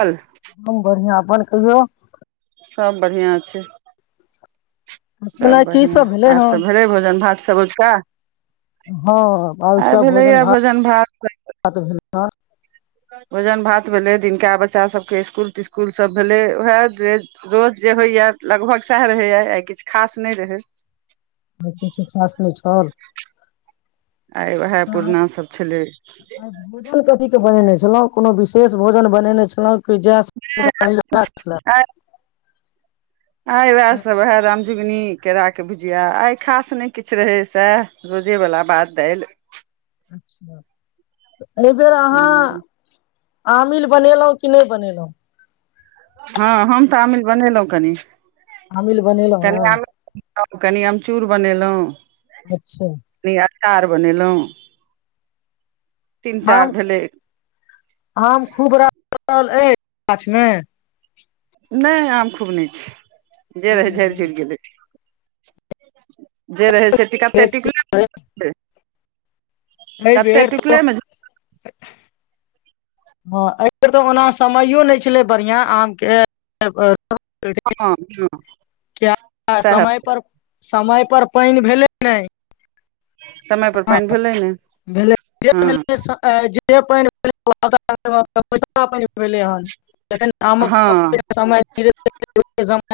अल मन कहियौ। सब बढ़ियाँ छै। सब खेनाइ की बढ़ियां भेलै आर हन सब भेले भोजन भात [unintelligible] का। हँ आजुका भोजन भात भात भेलई। हँ भोजन भात भेलै दिनका बच्चासभके इसकुल तिस्कुल सभ भेलै उएह जे रोज जे होइए लगभग सएह रहैए आइ। आई किछु खास नहि रहै। आई किछु खास नहि छल। आय उहाए आइ अपूर्णा सब छलै। [unintelligible] कुनो विशेष भोजन बनैने छलौ। पिज्जा [unintelligible] आय उहाए सब [unintelligible] जुगनी केरा के भुजिया, आय खास नै किछ रहै साएह रोजे बला भात, दाल। अच्छा। ए बेर अहाँ आमिल बनेलौ कि नै बनेलौ। हाँ हम ते आमिल बनेलौ कनि। आमिल बनेलौ ए। हम कनि अमचूर बनेलौ। अच्छा। चार बनेलौ। हम, हम खूब [unintelligible] गाछ मे। नै आम खूब नै छै। जे खूब रहै झेड़ नहि झुड़ गेलै। जे रहै से टि कते अछि टिकला [unintelligible] एहि कते बेर टिकले मे हाँ ए बेर तऽ ओना समयो नै छलै बढ़ियाँ आम के अ हाँ हाँ किया साहे समय पर समय पर पेएन भेलै नै। समय पर हाँ पानि भेलै ने भेले जे हँ भेले स अ जे [unintelligible] भेले हन, जखन आमक [unintelligible] हँ [unintelligible]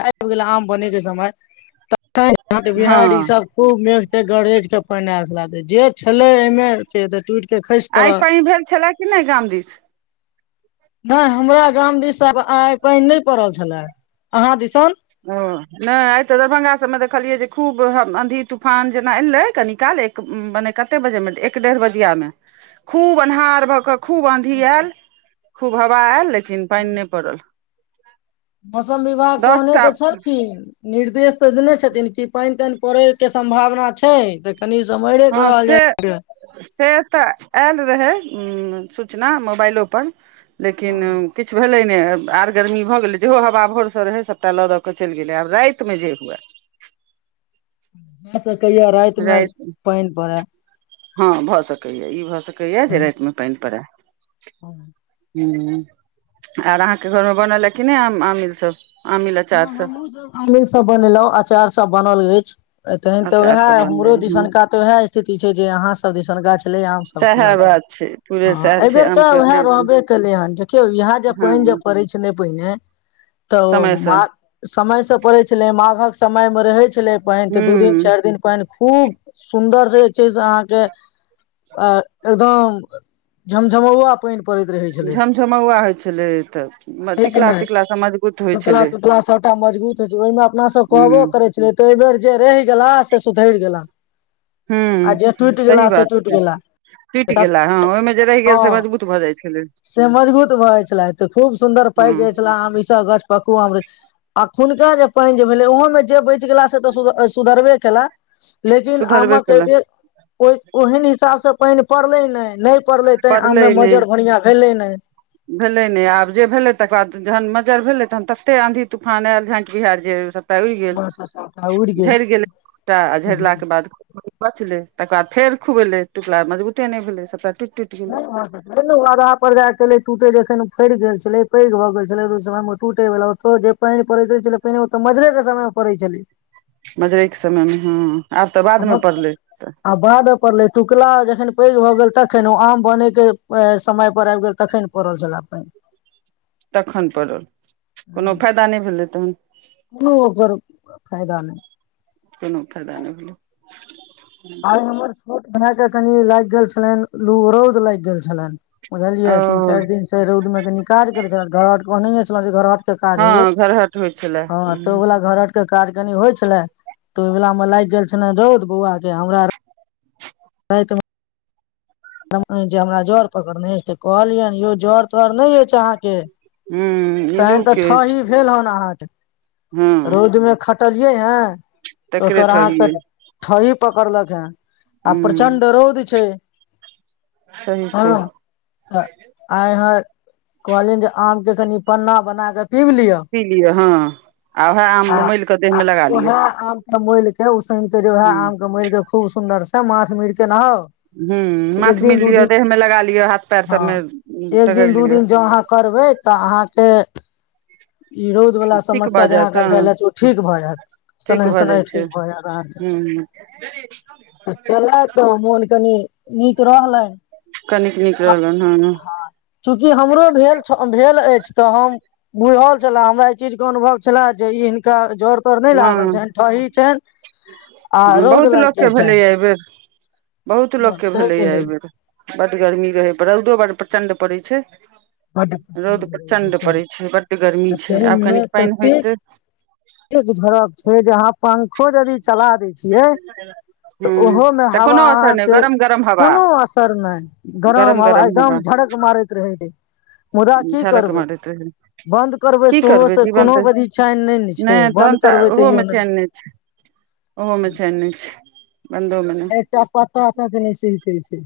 आब गेला आम बने के समय त [unintelligible] हँ बिहाएर ई सब खूब मेघ-तेघ गरेज के पेएन आएल ला दे जे छलै ए मे से ते टुट के खैस आइ पड़त। पानि भेल छलए कि नहि गाम दिस नै हमरा गाम दिस अब आय पेएन ने पड़ल छलै, अहाँ दिसन। ओ नै आय ते दरभंगा सब मे देखलियै जे खूब आँधी, तूफान जेना एलै कनि काल, एक मने कते बजे मे एक डेढ़ बजिया मे, खूब अन्हार भऽ के खूब आंधी आएल। खुब हवा आयले। फिन पेएन नै पड़ल। मौसम विभाग दस कोहने टा ते छलखिन। निर्देश तऽ देने छथिन कि पेएन-तेएन पड़े के सम्भावना छै, देख हाँ से से ते आएल रहै। ह्म्म सूचना मुबाएलो पर। लेकिन भए किछ भेलै नै, आर गर्मी भऽ गेलै जेहो हवा भोर से रहै सबटा लऽ दऽ के चैल गेलै आब राएत मे जे हुएआ। [unintelligible] ते कहिया राएत मे पेएन पड़ै। हाँ भऽ सकै या ई भऽ स कै या जे राएत मे पेएन पड़ै। हँ ह्म्म आर अहाँ के घर मे बनल ए कि नै आम आमिल सब। आमिल अचार हाँ हमु सब आमिल सब बनेलौ, अचार सब बनल एछ। अ तहन ते अचार उहाए सब बनलै हमरो हूँ दिसनका ते उहाए स्थिति छै जे अहाँ सब दिसनका छलै आम सबके सएह लऽ क, बात छै पूरे सएह हां छै एबेर आम ते के उहाए ओते रहबे केले हन, देखियौ इहाए जे हँ पेएन जे पड़ै छलै। पहिने तऽ ओ समयसँ मा समय से पड़ै छलै, माघक समय मे रहै छलै पेएन, ते दू दिन, हूँ चार दिन पेएन खूब सुन्दर से छै से अहाँ के झमझमौआ पानि पड़ैत रहै छलै झमझमौवा होय छलै तऽ म टिकला तिकला स मजबूत होय कतला तुतला सबटा मजबूत होय छै ओहि मे अपना सब कहबो हूँ करे छल त बेर जे रहि गेला। सुधरि गेल। [unintelligible] आ हूँ जे टुटि सही गेला से बात टुटि छै गेला टूटि गेला ओहिमे जे रहि गेल हँ से मजबूत भऽ जाइ छलै -से मजबूत भऽ जाइ छले तऽ खूब सुन्दर पाकि हँ जाइ छल आ ईसभ ग। क। [unintelligible] हुनका जे पेएन जे भेले उहो मे जेबै टिकला से तऽ सुध अ सुधरबे केला। लेकिन आम सुधरबे केलै के ओहन -हिसाब से। पानि पड़ले नहि। नहि पड़लै तै आममे मज्जर बढ़आ भेलै ने। भेलै नहि [unintelligible] आब जे भेलै तकर बाद जन मज भेलै तहन तते आँधी तूफान आयल झाँकि बिहार जे। टा उड़ि गेल बाँस सभटा उड़ि गेल झड़ि गेलैटा आ झड़लाक के बाद बचलै। तकर बाद फेर खुएेलै टकला मजबूते नहि भेलै सबटा ु। धा पर जा टूटे जे छै। फड़ि गेल छलै पैघ भऽ गेल छलै त ओहि समय मे टूटे वला ओ जे पानि पड़ैत छलै पहिने ओतऽ मजरे के समय मे पड़ैत छलै। मजुरै के समयमे हँ। आब तऽ बादमे ह पड़लै तऽ आ बादमे पड़लै टकला जखन। पैघ भऽ गेल तखन ओ आम बने के समय पर आबि गेल तखनि पड़ल छल पानि। तखन परल कोनो फायदा नहि भेलै तहन। कोनो ओकर फायदा नहि कोनो फायदा नहि भेले। आ हमर छोट भइ के। कनि लागि गेल छलनि लू रौद लागि गेल छलनि। बुझलियै तीन ओ चारि दिन से रौद मे के निकाज कर छ घर। छल जे घरर। क हँ होइ घरहट होइ छलै हँ तऽ ओ हूँ व घरर के काज कनि होइ छलै। [unintelligible] तऽ ओहि वलाा मे लागि गेल छल ने रौद बौआ। हमरा। त। [unintelligible] जे हमरा जर पकड़ने कहलियै यौ जर तर नहि। अहां के हूँ तहन त इल्लूके अछि ठहीं भेल होन अहां के। [unintelligible] हँ रौदमे ख। कटलियै है। [unintelligible] तकरे ओकर अहाँके ठहियै [unintelligible] ठहीं। पकड़लक हें। आ हूँ प्रचण्ड रौद छै। सही छै हां, त आइ हर कहलियनि जे आम के कनि पन्ना बना क' पी लिौ हँ आ उएह आम मलििकऽ देहमे लगा लियौ। मोलिक। [unintelligible] े वह आम के मर के खूब सुदर। मास मीर के नहााव। हुं उं। एक दिन दु दिन, हां, सबमे एक रगड़ि दिन दु लिअ दिन जं अहां करबै त अहांके इ रौद वला ठीक समस्या भऽ जे जायत अहांके हँ भेल अछि ओ ठीक भए जायत, ठीक सनैह भऽ जाइ सनैह छै ठीक भए जायत। अहांके हूँ क त मोन कनि नीक रहलनि, कनिक नीक रहलनि हँ हां चूँकि हमरो भेल छल, भेल अछि त हम बुझल छले, हमरा एहि चीज के अनुभव छले जे इ हिनका जर तर नहि लागल हँ छनि, ठही छनि आ हँ रौद बहुत लागि लोकके गेल भेलैए छनि। एहिबेर बहुत हँ, लोक ताहिके भेलैये लेल एहिबेर। बड गर्मी रहै, पर रौदो बर प्रचण्ड पड़ैत छै। रौद प्रचण्ड पड़ै छै, बड्ड आ गर्मी छै, आब ताहिमे कनिक पानि होयतै। इ झड़क छै जहां पंखो यदि चला दै छियै त हूँ ओहोमे तऽ हवा कोनो असर नहि अहांके गरम गरम हवा कोनो असर नै, गरम हवा एकदम झड़क मारैत रहै छै। मुदा कि झरक करबै, मारैत रहै बन्द करबै की सेहोसे जीवन कोनो तऽ घड़ी चैन नहि ने छै, तहन बन्द तऽ करबै ओहोमे तैओ नहि चैन छै ओहोमे चैन नै छै। बन्दो मे नहि एकटा पत्तो के नहि सिहकै छै।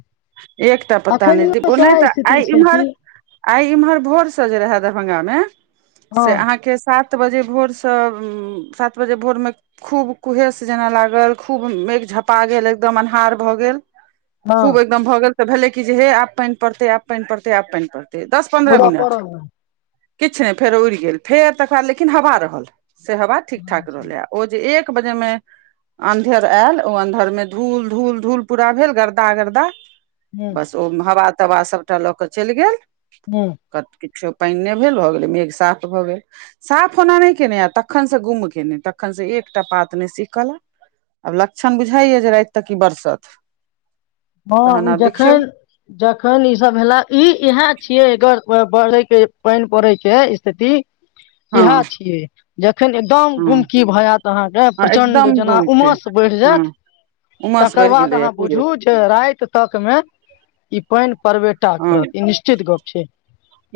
एकटा पत्ता नै, अखनियो नै सएह त स्थिति आइ छै कि इमहर, आइ एमहर भोरसे जे रहय दरभंगामे, हँ से अहांके सात बजे भोरसं उं सात बजे भोरमे खुब कुहेस जेना लागल, खुब मेघ झपा गेल, एकदम अन्हार भ गेल हां। एकबेर त भेलै कि जे हे आब पानि पड़तै, आब पानि पड़तै, आब पानि पड़तै। तैं दस पन्द्रह मुदा मिनट। पड़ल नै किछु नहि फेर उड़ि गेल, फेर तकर बाद लेकिन हवा रहल। से हवा ठीक ठाक रहलै, आ ओ जे एक एक बजे मे, अन्धेर आयल ओ अन्धर में धुल धुल धुल पुरा भेल, गरदा, गरदा। हुं बस ओ में हवा तबा सबटा लऽ कऽ चैल गेल। हुं कत की सेहो पेएन नै भेल भऽ गेलै मेघ साफ भऽ गेल, साफ ओना नै कयने आ तखन से गुम कयने, तखन से एकटा पात नै सिहकल ए, आब लक्षण बुझाए या जे राएत तक ई बरसत। हाँ तहन उ आब देखियौ जखन, जखन ई सब भेला ई इहाए छिये एकर व बढ़ै के, पेएन पड़ै के स्थिति इएह हँ छियै, जखन एकदम हँ गुमकी भ जायत अहांके, हँ प्रचंड एकदम जेना गुम छै उमस बढ़ि जायत, हँ उमस तकर बढ़ि बाद गेलैए अहां पूरे बुझु राति तकमे इ पानि पड़बे टा हाँ करत ई निश्चित गप छै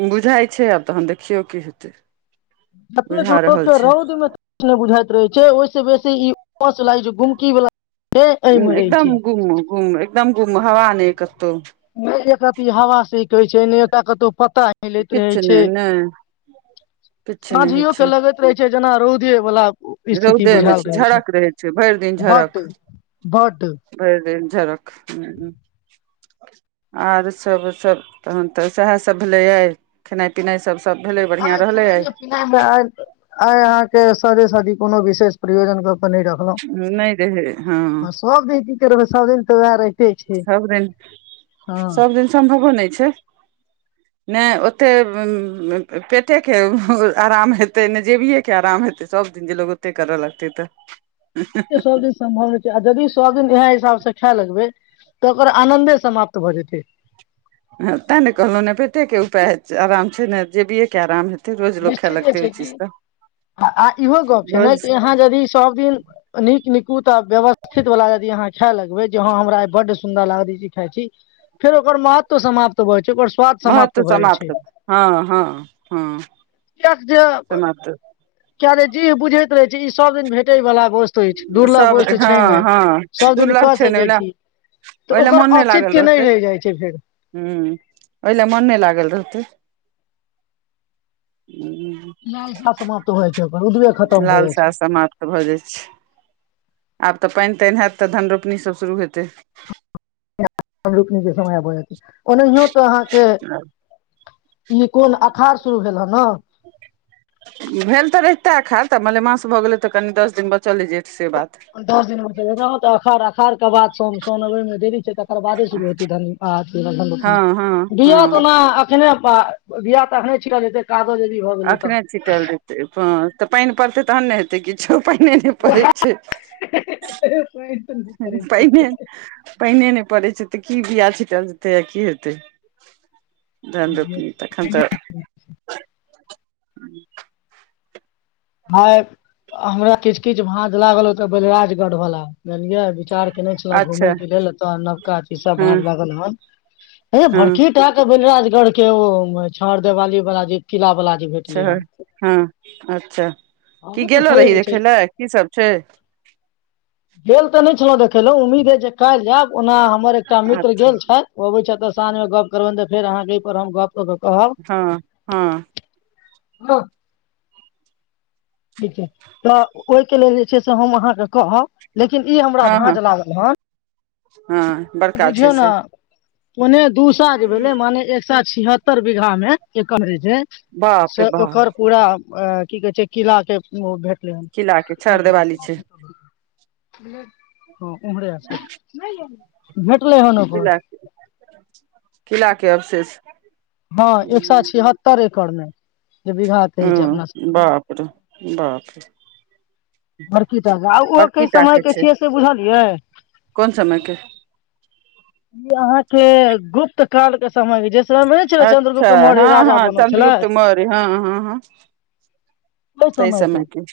बुझाय छै, आब तहन देखियौ की हेतै। [unintelligible] बुझा गेलौ रहल ते छै रौद मे ते कुछ नै बुझाय रहै छै, ओय से बेसी ई [unintelligible] लागै छै गुमकी वला उम्म एकदम गुम, गुम एकदम गुम हवा नहि कतहु नै एक रति हवा सिह के छै, नै एकटा कतौ पत्ता हिलैत रहै किछु छै, नहि नहि किछु नहि होइ साँझियो छै के लगैत रहै छै। जना रौदे बला रौदे मे छी, झरक रहै छै, भेर दिन बड झरक, बड भेर दिन झरक उम्म। आर सब सब तहन तऽ सहाए सब भेलै या खेनाय-पिनाय सब सब भेलै आय बढ़िआँ रहलै आइ खानेये पीनाय हय आय, आय अहाँ के सादे सादी कुनो विशेष प्रयोजन क [unintelligible] राखलो, नहि रहै हँ आ सब दिन की करबै सादे [unintelligible] सब दिन, सब दिन सम्भवो नै छै, नै ओते उम्म पेटे के आराम हेतै, नै जेबिये के आराम हेतै, सब दिन जे लोक ओते कराय लगतै ते। ए सब दिन सम्भव हय छै, आ जदि सब दिन इहाए हिसाब से खाय लगबै तऽ ओकर आनंदे समाप त भ जेते। हां ताय ने कहलौ ने पेटे के उपाय हय, अराम छै, नै जेबिये के अराम हे निश्चिते छै कि आ इहो गप्प छै ने रोज कि यहाँ जदि सब दिन नीक निकुत आ व्यवस्थित वला यदि अहाँ खाय लगबे, जे हां हमरा बड सुंदर लागत ई चीज खाय छी, फेर ओकर महत्व समाप्त भ महत्व समाप्त हाँ हाँ हाँ। किएक जे समाप्त। किया रे जीह बुझैत रहे छै ई सब दिन भेटे वला बोस सब हाँ हाँ सब दिन दुर्लभ कऽ छै ने ओय सकै ले, छी ओय तऽ ले ओकर मोन नै लागल औचित्य नहि रहतै, रहि जाइ छै फेर ह्म्म ओय ले मन नै लागल रहतै। हूँ, [unintelligible] सा समाप्त होय छो। लालसा समाप्त भऽ जाय छै। आब ते पेएन तेएन हाएत ते धन रोपनी सब शुरू हेतै। [unintelligible] धन रोपनी के समय आबे हेते। ओन्हियो तऽ अहाँ के ई कुन अखाड़ शुरू भेल ह ना। भेल ते रहता अखाल तऽ मलेमास भऽ गेले तऽ कनि दस दिन बचल जे दस दिन बचल रहल त अखाड़ अ खाड़ के बाद सोन, सोन अबे मे देरी छै, तकर बादे शुरू होतै धन आर [unintelligible] धन रोपनी, हँ हँ बिया हँ तो ओना एखने पा बिया ते एखने छिटल जेतै का अखने छीटल जेतै प तऽ पेएन पड़तै तहन ने हेतै किछो। पेएने नै पड़ै छै। पानि तऽ नहि हां करै छै पेएने, पेएने नै पड़ै छै। ते की बिया छीटल जेतै, अ की हेतै। धन रोपनी तखन ते [unintelligible] भाय हमरा किछ-किछ भाँज लागल ओता बलराज गढ़ वला जनलियै विचार केनै छलौ अच्छा घुमय के लेल, एता नवका ई सब हँ भाँज लागल हन, हे हँ बड़की टा के बेलराज गढ़ के ओ छर देवाली वाला जे किला वला छा हाँ अच्छा। की अहु तऽ गेलो रही पैघ छै देखे ले की सब छै। गेल ते नै छलौ देखैले उम्मीद ए जे काएल जाएब, ओना हमर एकटा मित्र अच्छा गेल छै ओ अबै छै ओता सांझ मे गप करबैन त फेर अहाँ के एपर हम ग हाँ-हाँ। हाँ। ठीक छै, तऽ ओय के लेल जे छै से हम अहाँ के कहब। लेकिन ई हमरा भाँज लागल हन। हाँ बड़का छै से। ओने दूसा जेबे ने माने एक सा छिहत्तर बीघा मे के कवरेज जे बाप से रे बाह ओकर पूरा अ की कहे छै किला के ओ भेट किला के छर देवाली छै [unintelligible] [unintelligible] हाँ उम्हरे आसा नै यौ। ह्म्म। किला, किला के अवशेष। हाँ एक सा छिहत्तर एक करनाय। औ बाप रे बाप रे। बड़की टा के, आ ओय बड़की कै टा समय के छै छियै से बुझलियै। कोन समय के। ई अहाँ के गुप्तकाल के समय के जे समय मे नहि छलै अच्छा चंन्द्रगुप्त मौर्य हाँ राजा हाँ बनल छलथि चन्द्रगुप्त मौर्य हाँ हाँ हाँ तेय समय के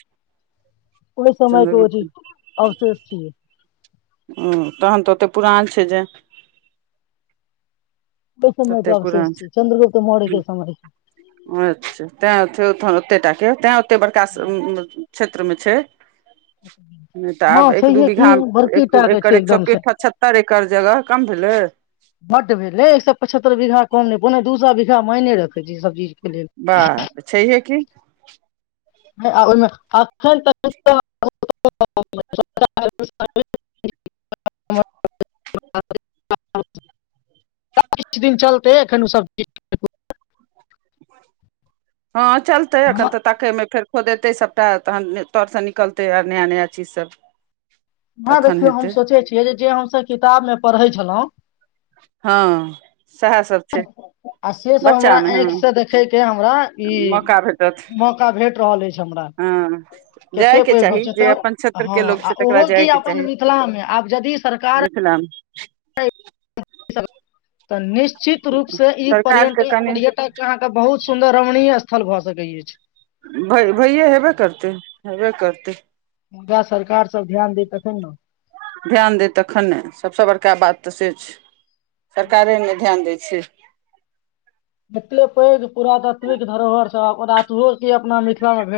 ओहि समय के ओ चन्द्रगुप्त चीज अवशेष छियै ओ तहन ते ओते पुरान छै जे ओहि समय कते के अवशेष पुरान छै, छियै चंन्द्रगुप्त मौर्य के समय के ह्म्म अच्छा ताय [unintelligible] ते टाके ताए ओ ते बड़का से उम्म उम्म क्षे त्र मे छै। नै ते आब हँ एक-दू छैहे बीघा, की बड़की एक टा के एकड़ छै एक सौ एकदम से पचहत्तर एकड़ जगह कम भेले। बड भेले एक सौ पचहत्तर बीघा कम नै, पौने दू सौ बीघा मायने रखै छै ई सब चीज के लेल बाप छैहिये की। आ ओय मे एखन तऽ [unintelligible] किछ दिन चलतै एखन उ सब चीज। हाँ चलतै हम एखन तऽ ताके मे फेर खोदेतै सबटा तहन तर से निकलतै आर नया नया चीज सब। ह तखन देखियौ हेतै हम सोचे छियै जे जे हमस किताब मे पढ़े हेलो हँ सएह सब छै आ से सब बच्चा हमरा मे ऐंख हँ से देखे के हमरा ई मौका भेटत मौका भेट रहल ए। हमरा हँ केते जायके पैघ गप्प चाही छै जे एता अपन क्षेत्र के हाँ लोक आ छै तकरा ओहो की जायके चाही अपन मिथला मे आब जदि सरकार मिथिला मे [unintelligible] तऽ निस उचित रूप से इ सरकार के पर्यटक कनि पर्यटक अहाँ के बहुत सुन्दर रमणीय हल भऽ सकै अछि भय भैयए हेबे करते। हेबे करतै। मुदा सरकार सब ध्यान देै तखन ने ध्यान दै तखनने सभसँ बड़का बात तऽ से छैय। सरकारे नै ध्यान दे [unintelligible] एतक पैघ पुरातात्विक धरोहर त कि अपना मिथिला मे